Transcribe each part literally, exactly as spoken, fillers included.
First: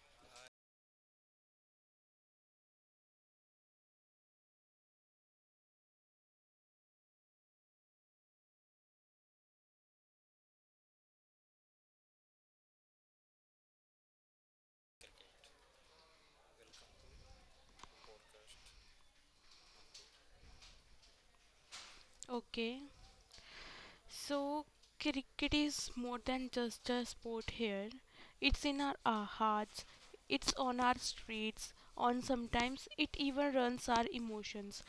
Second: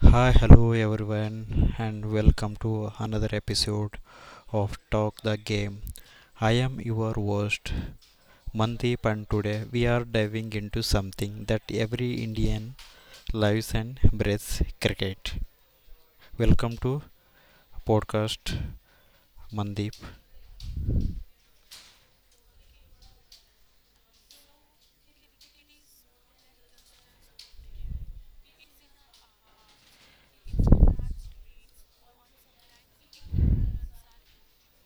Hi, hello everyone, and welcome to another episode of Talk the Game. I am your host Mandeep, and today we are diving into something that every Indian lives and breathes cricket. Welcome to podcast Mandeep. Okay, so cricket is more than just a sport here. It's in our, our hearts, it's on our streets, on sometimes it even runs our emotions.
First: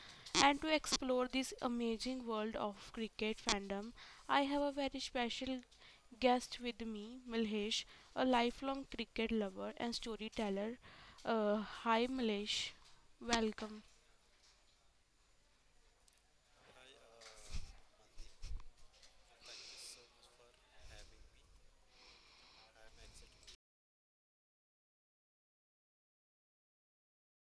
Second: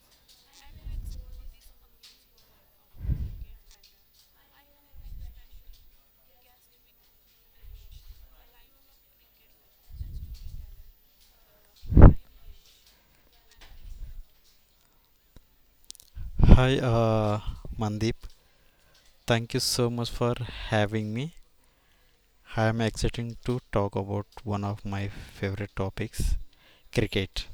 And to explore this amazing world of cricket fandom, I have a very special guest with me, Milhesh, a lifelong cricket lover and storyteller. Uh, hi, Milhesh. Welcome. Hi, uh, Mandeep. Thank you so much for having me. I am excited to talk about one of my favorite topics, cricket.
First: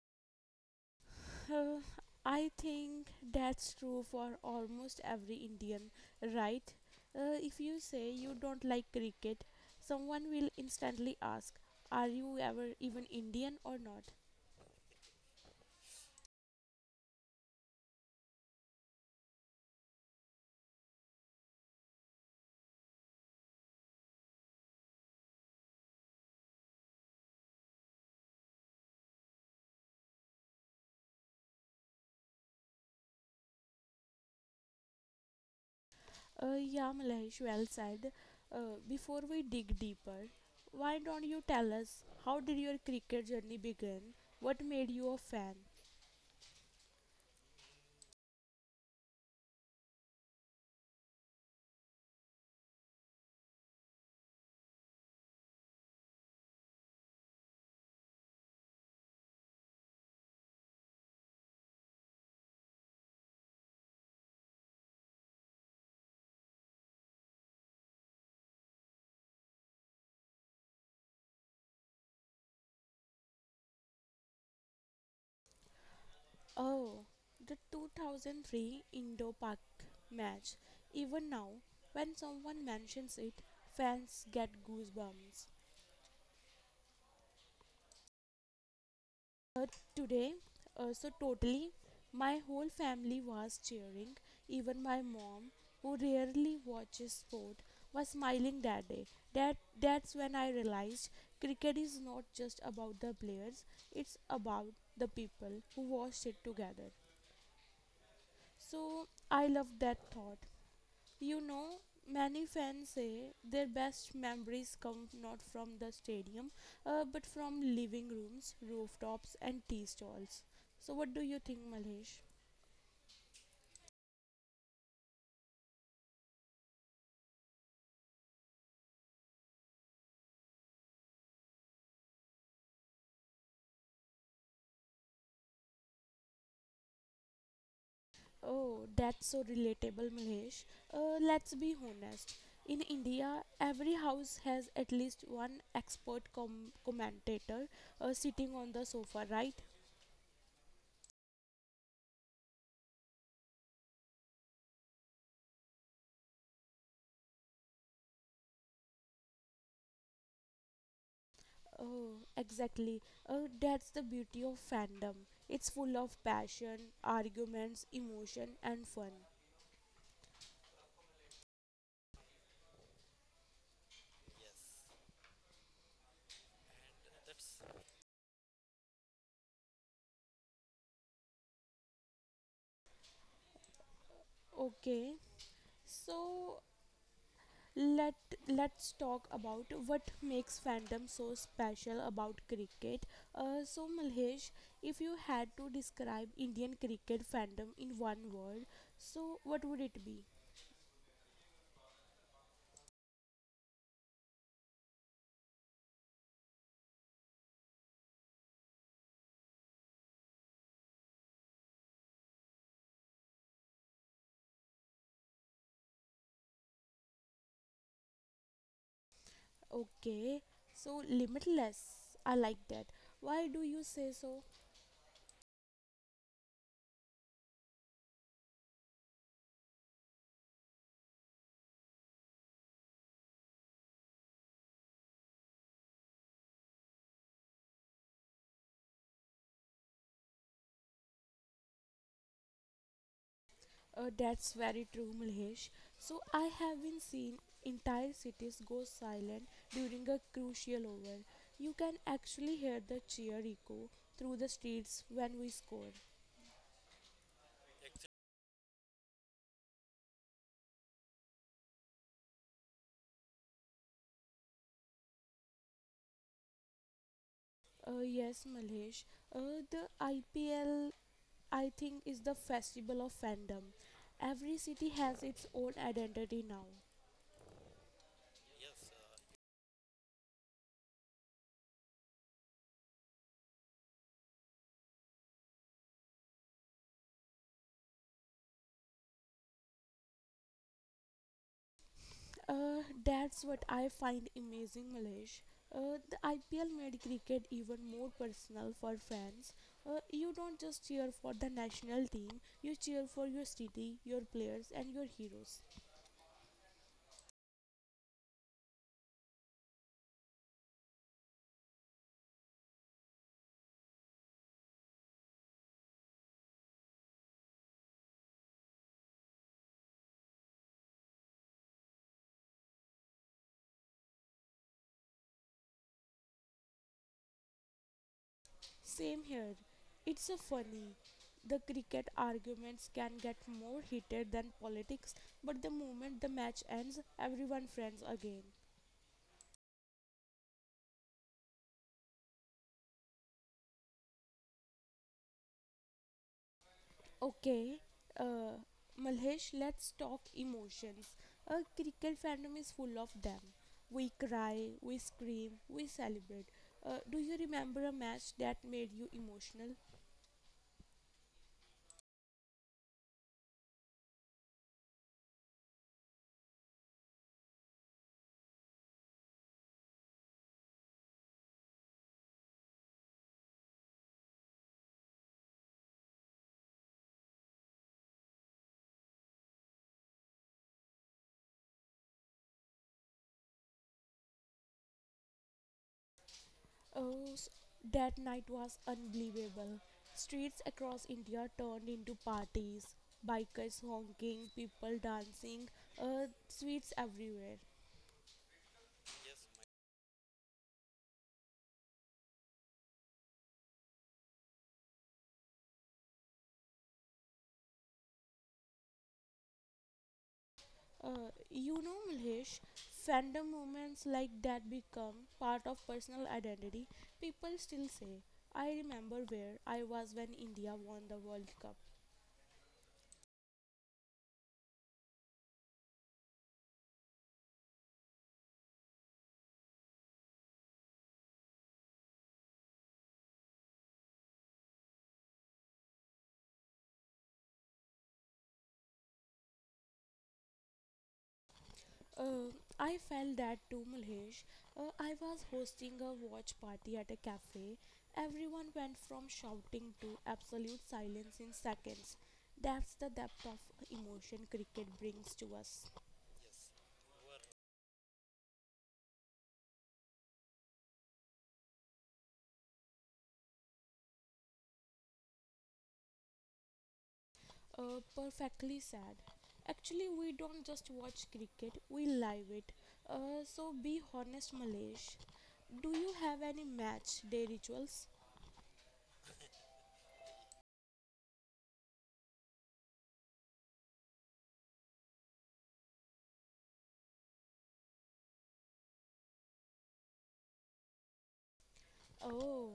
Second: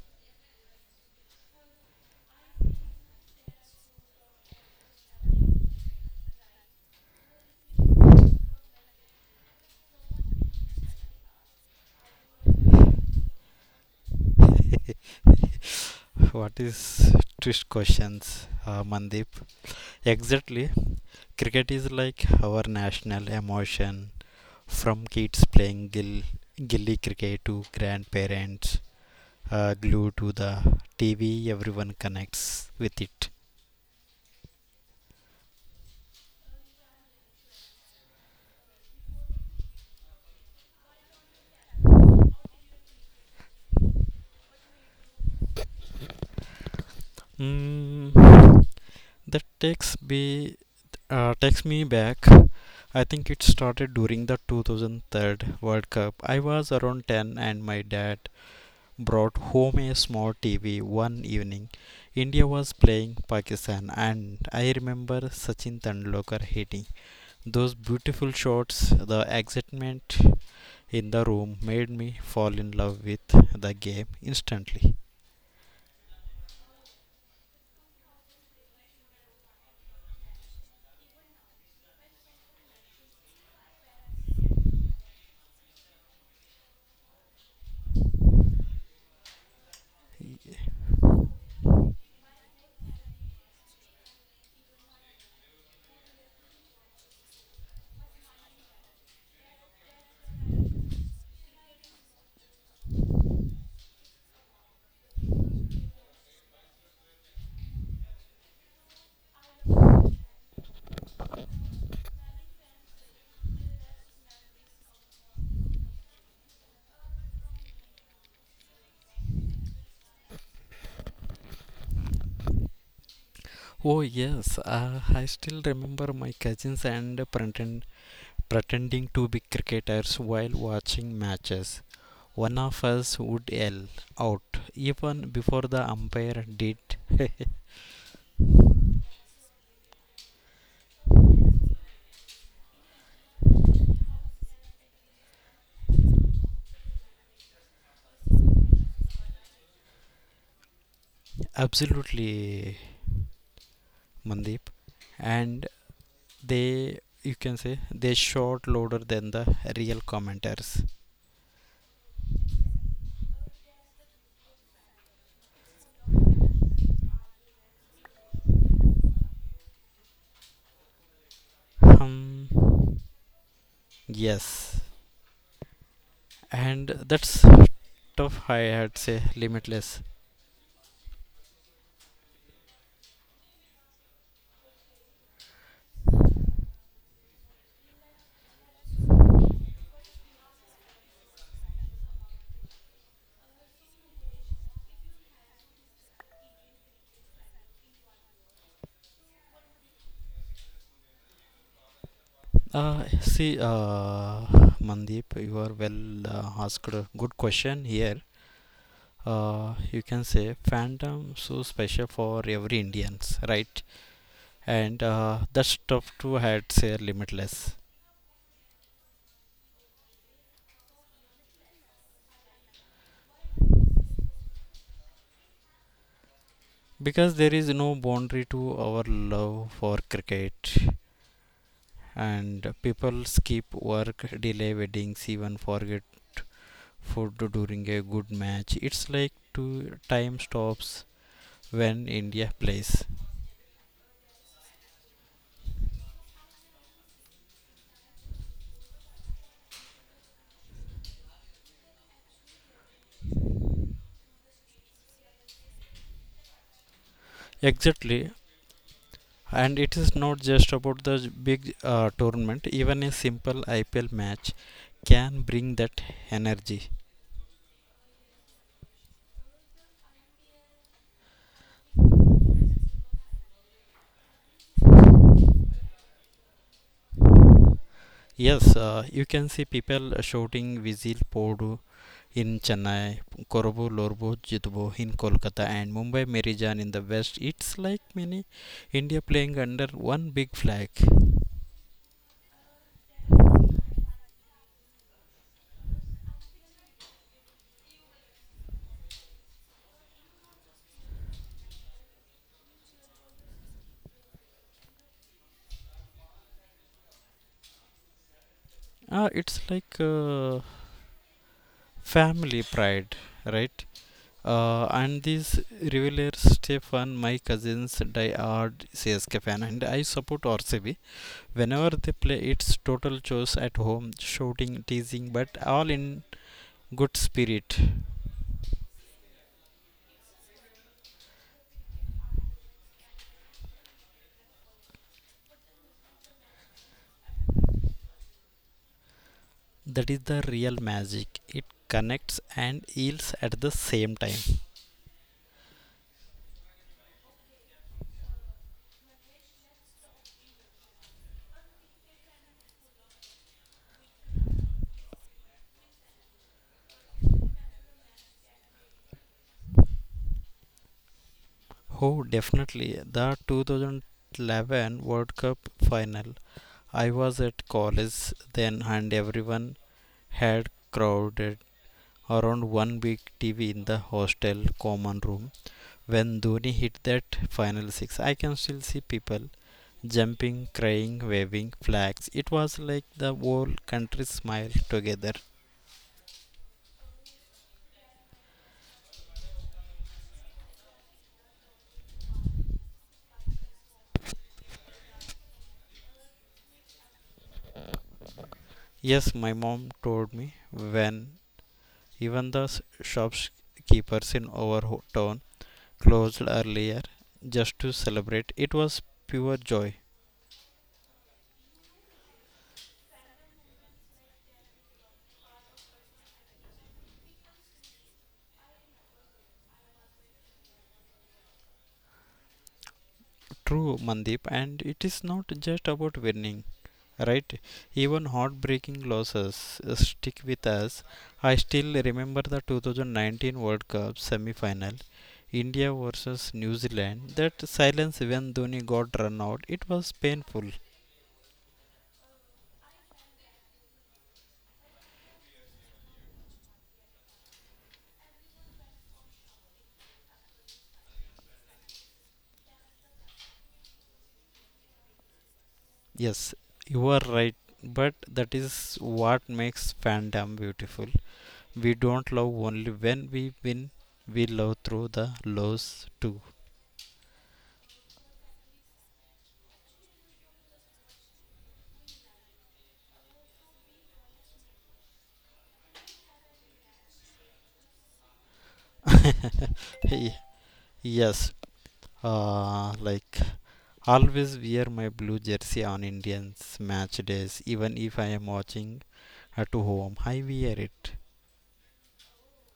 Uh, I think that's true for almost every Indian, right? Uh, if you say you don't like cricket, someone will instantly ask, are you ever even Indian or not? What is twist questions, uh, Mandeep? Exactly. Cricket is like our national emotion from kids playing gill, gilly cricket to grandparents uh, glued to the T V. Everyone connects with it. Uh, yeah, Malahesh, well said. Uh, before we dig deeper, why don't you tell us how did your cricket journey begin? What made you a fan? Mm, that takes me uh, takes me back. I think it started during the two thousand three World Cup. I was around ten and my dad brought home a small T V one evening. India was playing Pakistan, and I remember Sachin Tendulkar hitting those beautiful shots. The excitement in the room made me fall in love with the game instantly. Oh, the two thousand three Indo Pak match. Even now, when someone mentions it, fans get goosebumps. Uh, today, uh, so totally, my whole family was cheering. Even my mom, who rarely watches sport, was smiling that day. That that's when I realized cricket is not just about the players; it's about the people who watched it together. So I love that thought. You know, many fans say their best memories come not from the stadium, uh, but from living rooms, rooftops, and tea stalls. So, what do you think, Malhesh? Oh, yes, uh, I still remember my cousins and pretend, pretending to be cricketers while watching matches. One of us would yell out even before the umpire did Oh, that's so relatable, Malhesh. Uh, let's be honest. In India, every house has at least one expert com- commentator uh, sitting on the sofa, right? absolutely Mandeep, and they you can say they short louder than the real commenters. Oh, exactly. Oh, that's the beauty of fandom. It's full of passion, arguments, emotion, and fun. Um, yes, and that's tough. I had say limitless. Okay, so let let's talk about what makes fandom so special about cricket. Uh, so Malhesh, if you had to describe Indian cricket fandom in one word, so what would it be? Uh, see, uh, Mandeep, you are well uh, asked a good question here. Uh, you can say fandom so special for every Indians, right? And uh, that's tough to had say limitless. Okay, so limitless. I like that. Why do you say so? Because there is no boundary to our love for cricket, and people skip work, delay weddings, even forget food during a good match. It's like to time stops when India plays. Uh, that's very true, Malhesh. So I have been seen entire cities go silent during a crucial over. You can actually hear the cheer echo through the streets when we score. Exactly, and it is not just about the j- big uh, tournament. Even a simple I P L match can bring that energy. Uh, yes, Malhesh. Uh, the I P L, I think, is the festival of fandom. Every city has its own identity now. Yes, uh, you can see people shouting Vizil Podu in Chennai, Korobu Lorbu Jitbo in Kolkata, and Mumbai Merijan in the west. It's like many India playing under one big flag. Uh, that's what I find amazing, Malesh. Uh, the I P L made cricket even more personal for fans. Uh, you don't just cheer for the national team, you cheer for your city, your players, and your heroes. Uh, it's like uh, family pride, right? Uh, and these revelers, Stefan, my cousins, die hard C S K fan, and I support R C B. Whenever they play, it's total chaos at home, shouting, teasing, but all in good spirit. Same here. It's a funny. The cricket arguments can get more heated than politics, but the moment the match ends, everyone friends again. That is the real magic. It connects and heals at the same time. Okay, uh, Malhesh, let's talk emotions. A cricket fandom is full of them. We cry, we scream, we celebrate. Uh, do you remember a match that made you emotional? Oh, definitely. The twenty eleven World Cup final. I was at college then, and everyone had crowded around one big T V in the hostel common room. When Dhoni hit that final six, I can still see people jumping, crying, waving flags. It was like the whole country smiled together. Oh, s- that night was unbelievable. Streets across India turned into parties, bikers honking, people dancing, uh, sweets everywhere. Yes, my mom told me when even the s- shopkeepers in our town closed earlier just to celebrate. It was pure joy. Uh, you know, Mlesh, fandom moments like that become part of personal identity. People still say, I remember where I was when India won the World Cup. True, Mandeep, and it is not just about winning, right? Even heartbreaking losses uh, stick with us. I still remember the two thousand nineteen World Cup semi final. India versus New Zealand. That silence when Dhoni got run out, it was painful. Uh, I felt that too, Mlesh. Uh, I was hosting a watch party at a cafe. Everyone went from shouting to absolute silence in seconds. That's the depth of emotion cricket brings to us. Yes, you are right, but that is what makes fandom beautiful. We don't love only when we win, we love through the lows too. Uh, perfectly said. Actually, we don't just watch cricket, we live it. Uh, so be honest, Malesh. Do you have any match day rituals? Ye- yes, uh, like always wear my blue jersey on Indians match days, even if I am watching at home. I wear it. Oh,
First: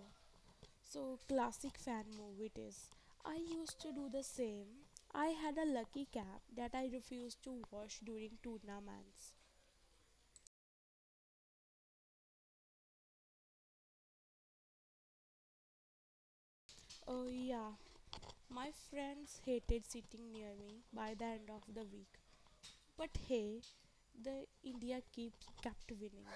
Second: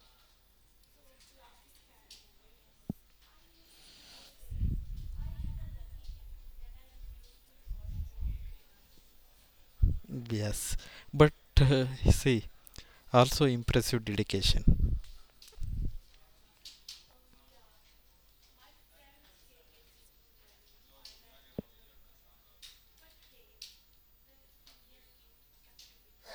so classic fan move it is. I used to do the same. I had a lucky cap that I refused to wash during tournaments. Yes, but uh, see, also impressive dedication. Oh, yeah, my friends hated sitting near me by the end of the week. But hey, the India keeps kept winning.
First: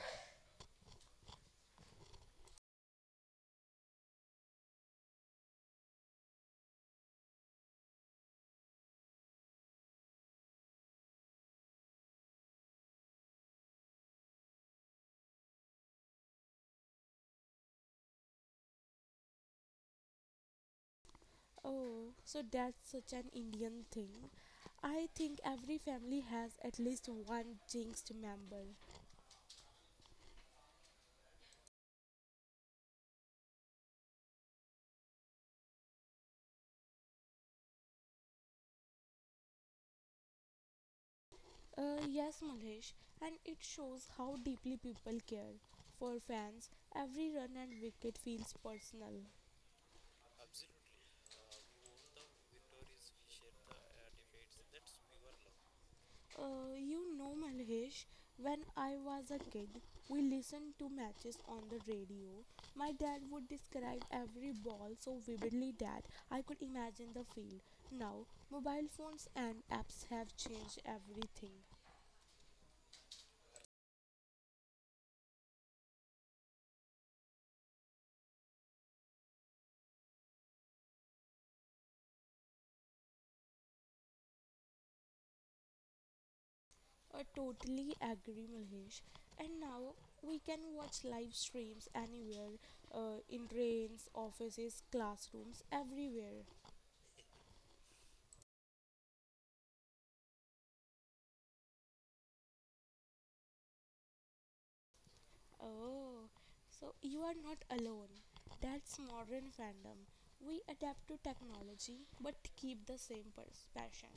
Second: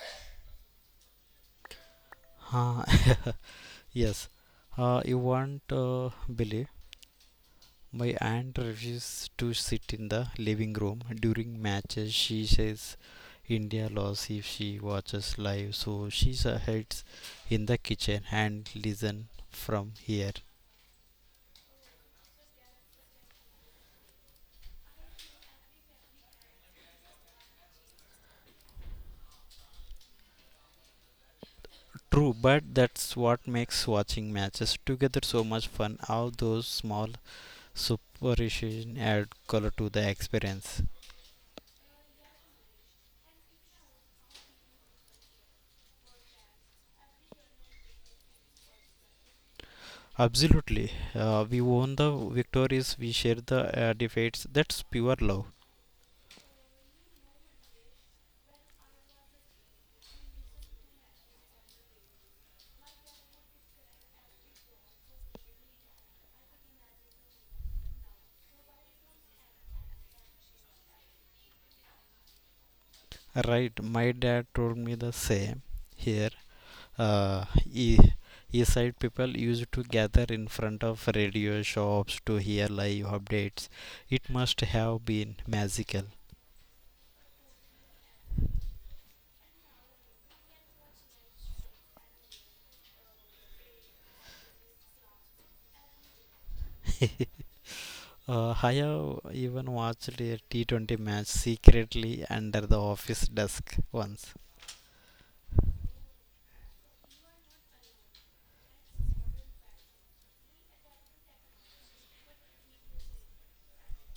Ah, yes, uh, you won't uh, believe. My aunt refuses to sit in the living room during matches. She says India lost if she watches live, so she s- hides in the kitchen and listen from here. Oh, so that's such an Indian thing. I think every family has at least one jinxed member. True, but that's what makes watching matches together so much fun. All those small superstitions add color to the experience. Uh, yes, Malesh, and it shows how deeply people care. For fans, every run and wicket feels personal. Absolutely, uh, we own the victories, we share the uh, defeats. That's pure love. Uh, you know, Malhesh, when I was a kid, we listened to matches on the radio. My dad would describe every ball so vividly that I could imagine the field. Now, mobile phones and apps have changed everything. Right, my dad told me the same. Here, uh, e- east side people used to gather in front of radio shops to hear live updates. It must have been magical. I totally agree, Malhesh. And now we can watch live streams anywhere uh, in trains, offices, classrooms, everywhere. Uh, I have even watched a T twenty match secretly under the office desk once. Oh, so you are not alone. That's modern fandom. We adapt to technology but keep the same pers- passion.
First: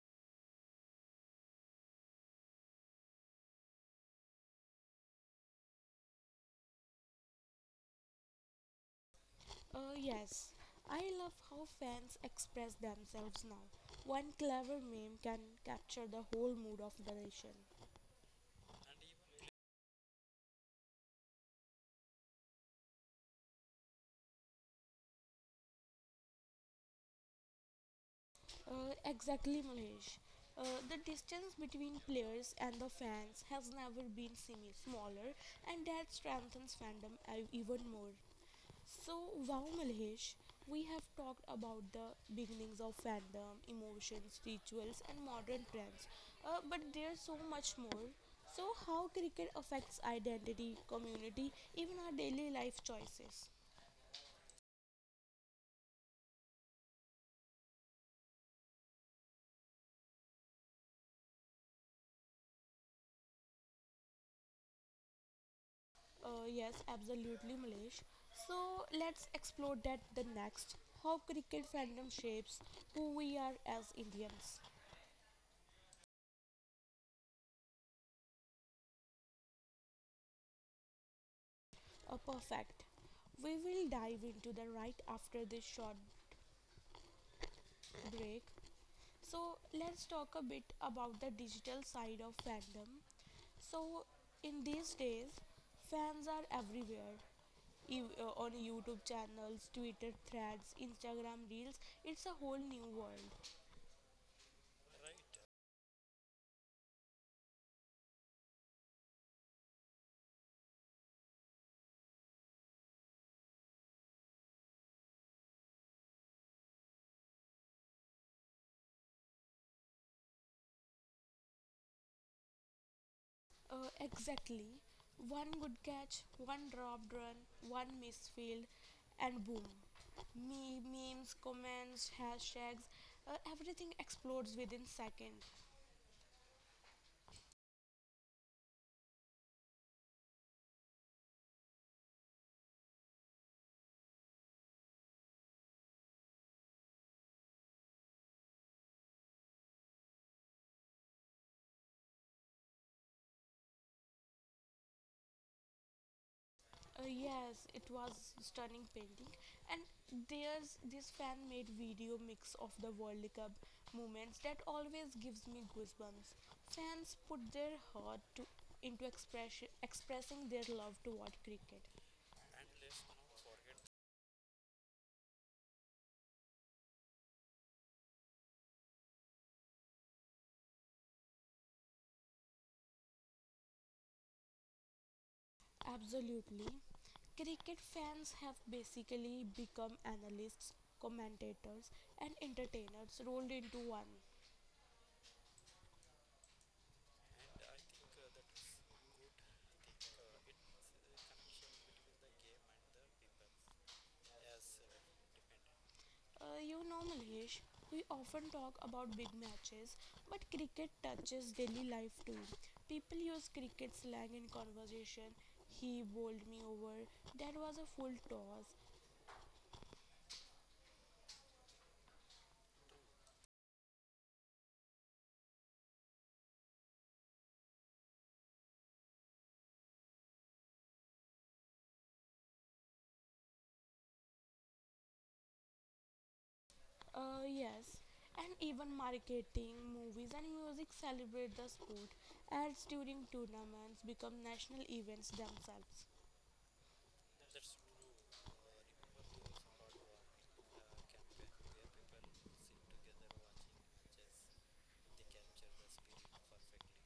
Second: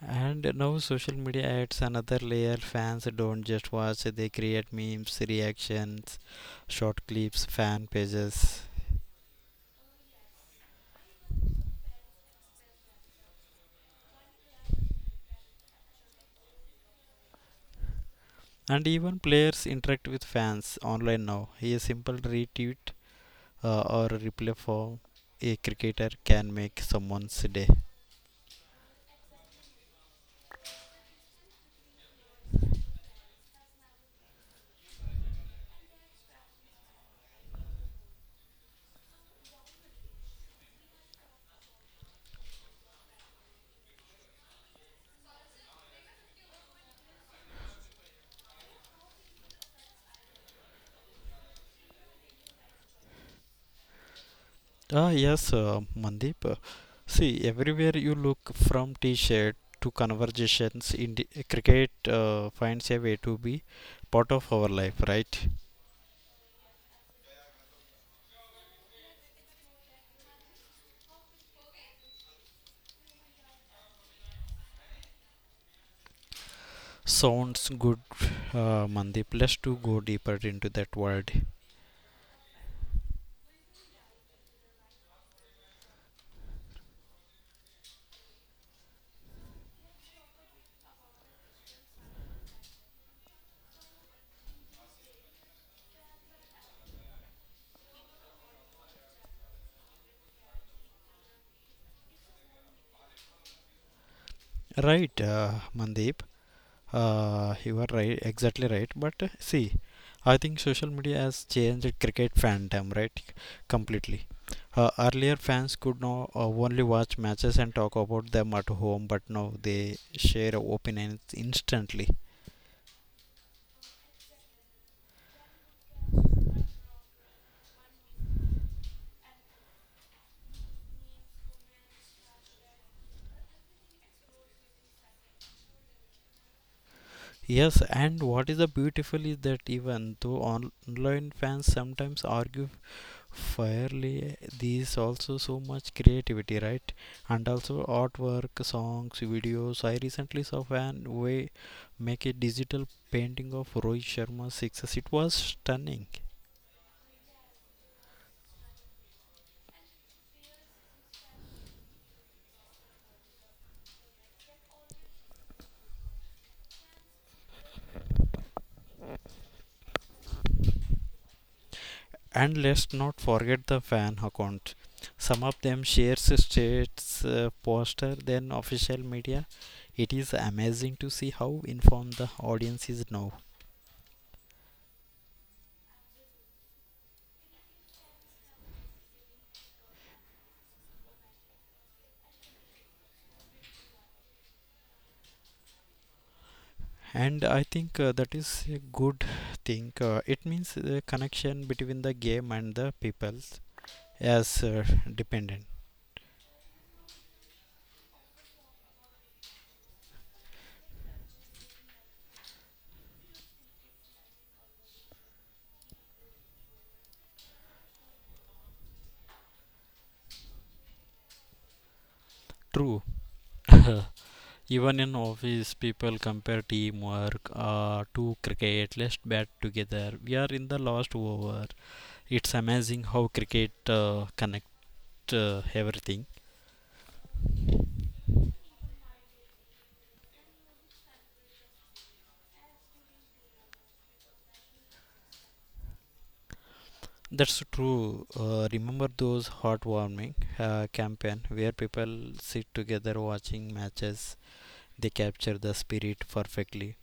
And now social media adds another layer. Fans don't just watch, they create memes, reactions, short clips, fan pages. Uh, yes, I love how fans express themselves now. One clever meme can capture the whole mood of the nation. And even players interact with fans online now. A simple retweet uh, or replay for a cricketer can make someone's day. Uh, exactly, Mahesh. Uh, the distance between players and the fans has never been simi- smaller, and that strengthens fandom uh, even more. So, wow, Malhesh, we have talked about the beginnings of fandom, emotions, rituals, and modern trends. Uh, but there's so much more. So, how cricket affects identity, community, even our daily life choices? Ah, yes, uh, Mandeep. Uh, See, everywhere you look from t shirt to conversations, in cricket uh, finds a way to be part of our life, right? Uh, yes, absolutely, Malhesh. So, let's explore that the next. How cricket fandom shapes who we are as Indians. Sounds good, uh, Mandeep. Let's to go deeper into that world. Uh, perfect. We will dive into the right after this short break. So let's talk a bit about the digital side of fandom. So in these days, fans are everywhere. Ev- uh, on YouTube channels, Twitter threads, Instagram reels, it's a whole new world. Right, uh, Mandeep. Uh, you are right, exactly right. But uh, see, I think social media has changed cricket fandom, right? Completely. Uh, earlier, fans could now uh, only watch matches and talk about them at home, but now they share opinions instantly. Uh, exactly. One good catch, one dropped run, one missed field, and boom. Me- memes, comments, hashtags, uh, everything explodes within seconds. Yes, and what is the beautiful is that even though online fans sometimes argue fairly, these also so much creativity, right? And also artwork, songs, videos. I recently saw van way make a digital painting of Rohit Sharma's success. It was stunning. Uh, yes, it was stunning painting, and there's this fan-made video mix of the World Cup moments that always gives me goosebumps. Fans put their heart to, into express, expressing their love toward cricket. And let's not forget the fan account. Some of them shares states uh, poster than official media. It is amazing to see how informed the audience is now. Absolutely, cricket fans have basically become analysts, commentators, and entertainers rolled into one. And I think uh, that is a good thing. uh, it means the connection between the game and the people as uh, dependent. Uh, you know, Malesh, we often talk about big matches, but cricket touches daily life too. People use cricket slang in conversation. He bowled me over. That was a full toss. True, even in office people compare teamwork uh, to cricket. Let's bat together, we are in the last over. It's amazing how cricket uh, connect uh, everything. Uh, yes. And even marketing, movies, and music celebrate the sport. Ads during tournaments become national events themselves. That's true. Uh, remember those heartwarming uh, campaign where people sit together watching matches. They capture the spirit perfectly.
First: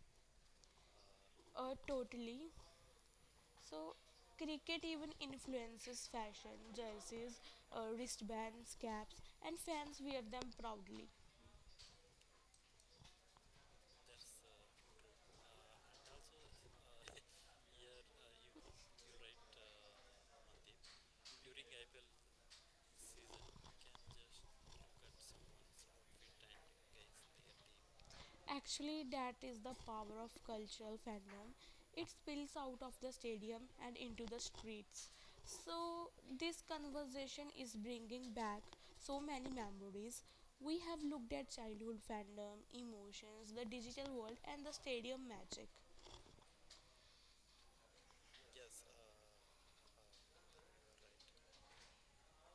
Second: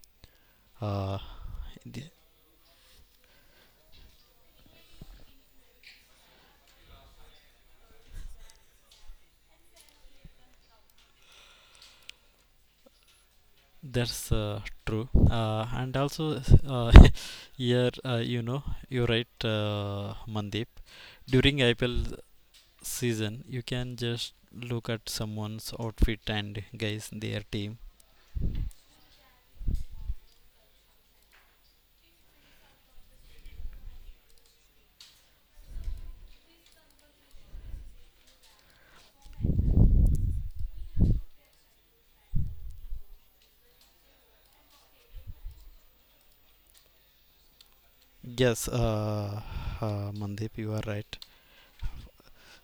Uh, Uh, totally. So, cricket even influences fashion. Jerseys, uh, wristbands, caps, and fans wear them proudly. that's uh, true. Uh, and also uh, here uh, you know you're right, uh, Mandeep. During I P L season, you can just look at someone's outfit and guys their team. Actually, that is the power of cultural fandom. It spills out of the stadium and into the streets. So, this conversation is bringing back so many memories. We have looked at childhood fandom, emotions, the digital world, and the stadium magic. Yes, uh, uh, Mandeep, you are right.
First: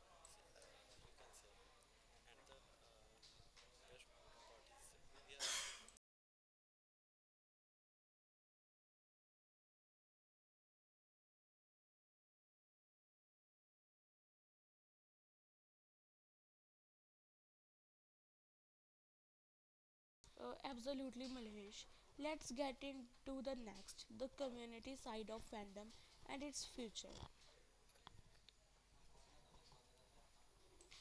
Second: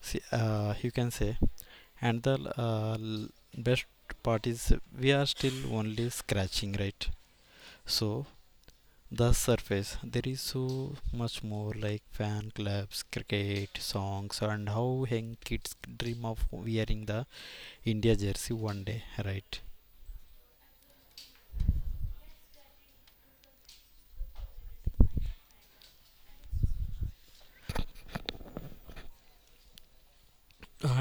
See, uh, you can say and the uh, l- best part is we are still only scratching, right? So the surface, there is so much more like fan clubs, cricket songs, and how young kids dream of wearing the India jersey one day, right? Uh, absolutely, Malhesh. Let's get into the next, the community side of fandom and its future.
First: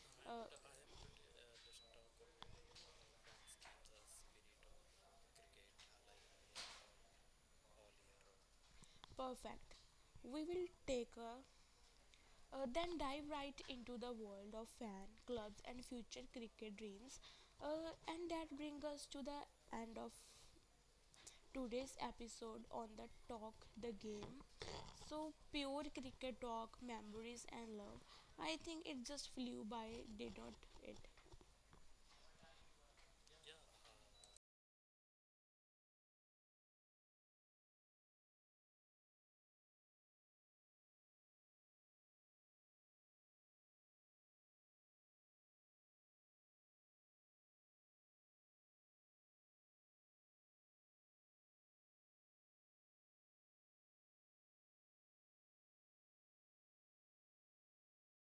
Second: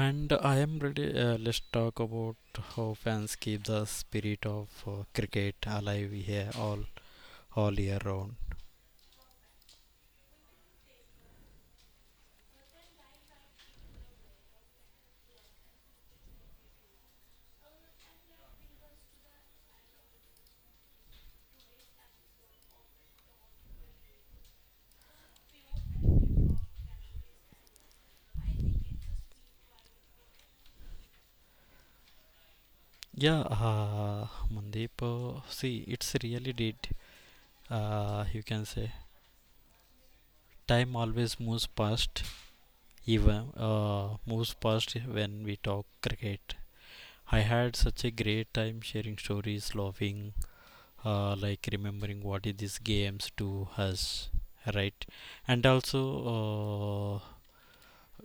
And Uh, I am ready. Uh, let's talk about how fans keep the spirit of uh, cricket alive here all all year round. perfect. We will take a uh, then dive right into the world of fan clubs and future cricket dreams. Uh, and that brings us to the end of today's episode on the Talk the Game. So pure cricket talk, memories and love. I think it just flew by, did not it? Yeah, uh, Mandeep, uh, see, it's really did. Uh, you can say time always moves past, even uh, moves past when we talk cricket. I had such a great time sharing stories, laughing, uh, like remembering what is these games do us, right? And also, uh,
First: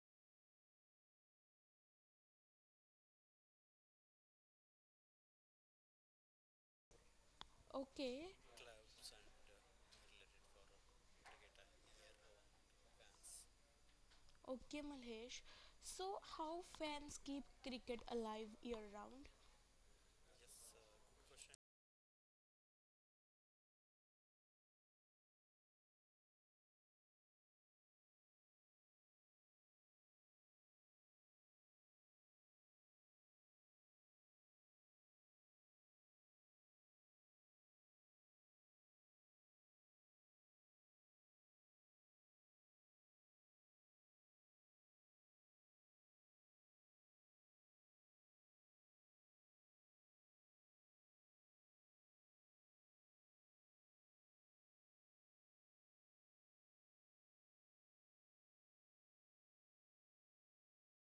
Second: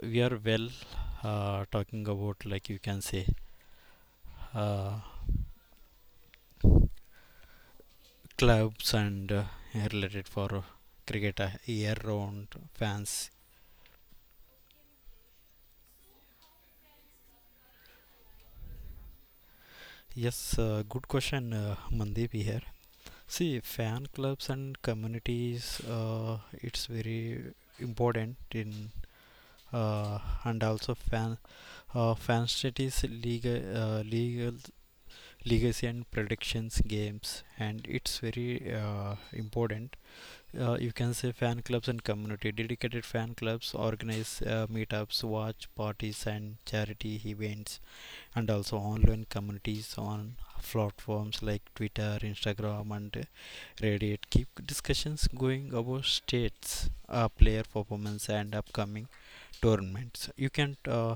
we are well uh, talking about like you can say uh, Okay, clubs and uh, related for cricket uh, year-round fans. Okay, Malhesh. So, how fans keep cricket alive year round? Yes, uh, good question, uh, Mandeep here. See, fan clubs and communities, uh, it's very important in uh, and also fan uh, fan studies legal uh, legal legacy and predictions games, and it's very uh, important. uh, you can say fan clubs and community, dedicated fan clubs organize uh, meetups, watch parties, and charity events. And also online communities on platforms like Twitter, Instagram, and Reddit keep discussions going about states, uh, player performance, and upcoming tournaments. You can uh,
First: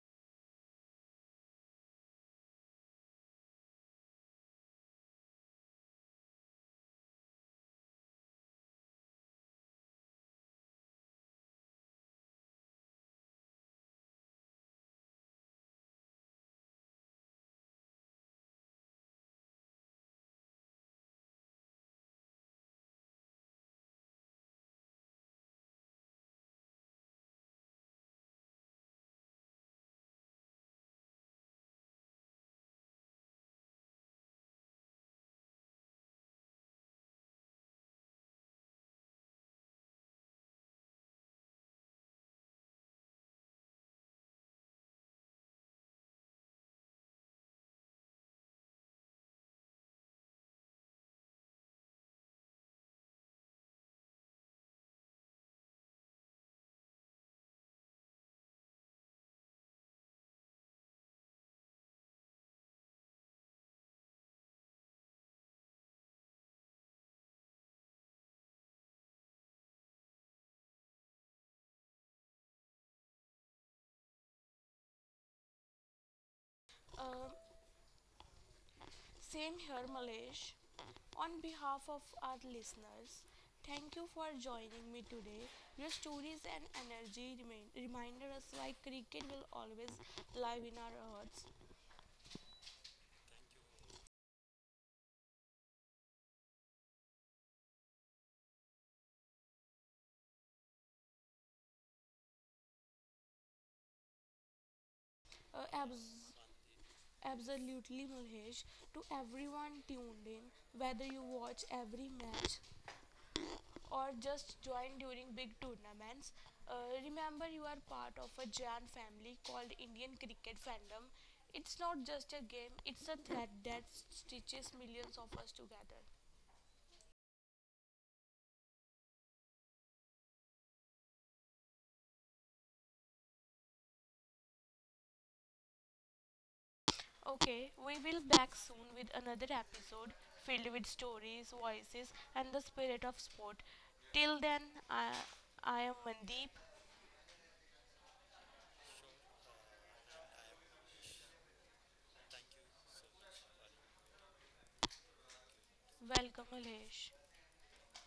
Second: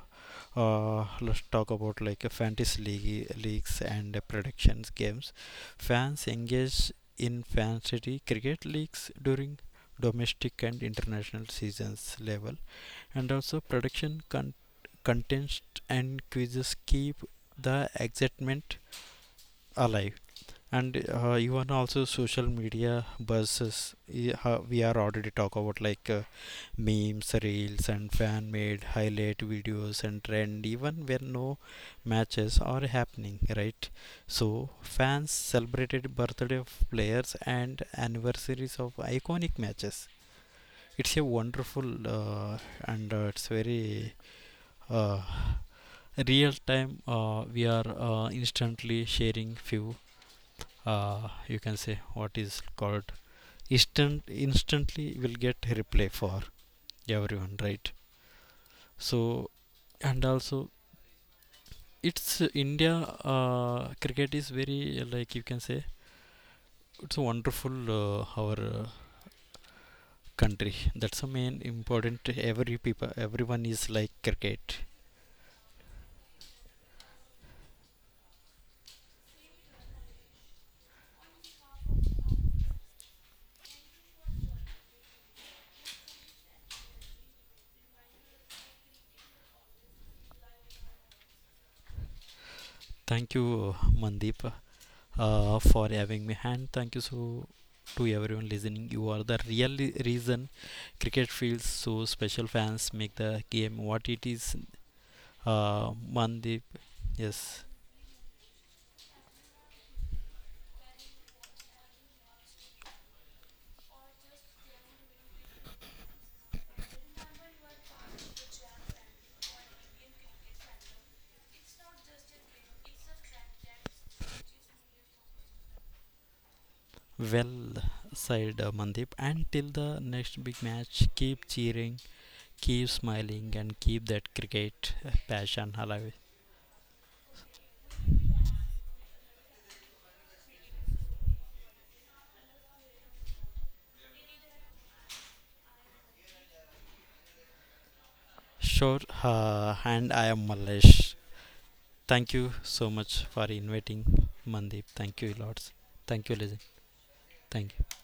uh, let's talk about like a fantasy league, leagues and uh, predictions games. Fans engage in fantasy cricket leagues during domestic and international seasons level. And also production con- contests and quizzes keep the excitement alive. And uh, even also social media buzzes, i- ho- we are already talk about like uh, memes, reels, and fan made highlight videos and trend even when no matches are happening, right? So fans celebrated birthday of players and anniversaries of iconic matches. It's a wonderful uh, and uh, it's very uh, real time. Uh, we are uh, instantly sharing few. Uh, you can say what is called instant instantly will get replay for everyone, right? So, and also, it's uh, India, uh, cricket is very uh, like you can say it's a wonderful, uh, our uh, country. That's a main important, every people everyone is like cricket. Um, same here, Malhesh. On behalf of our listeners, thank you for joining me today. Your stories and energy remain, reminded us why cricket will always live in our hearts. Thank you, uh, Mandeep, uh, for having me. And thank you so to everyone listening, you are the real reason cricket feels so special. Fans make the game what it is. Uh, uh, abs- Mandeep, yes. Absolutely, Malhesh. To everyone tuned in, whether you watch every match or just join during big tournaments. Uh, remember, you are part of a giant family called Indian cricket fandom. It's not just a game, it's a thread that stitches millions of us together. Well said, uh, Mandeep, and till the next big match, keep cheering, keep smiling, and keep that cricket passion alive. Okay, we will back soon with another episode filled with stories, voices, and the spirit of sport. Till then, I, I am Mandeep. Sure, uh, and I am Malesh. Thank you so much for inviting, Mandeep. Thank you lots. Thank you, Welcome, listen. Alesh. Thank you.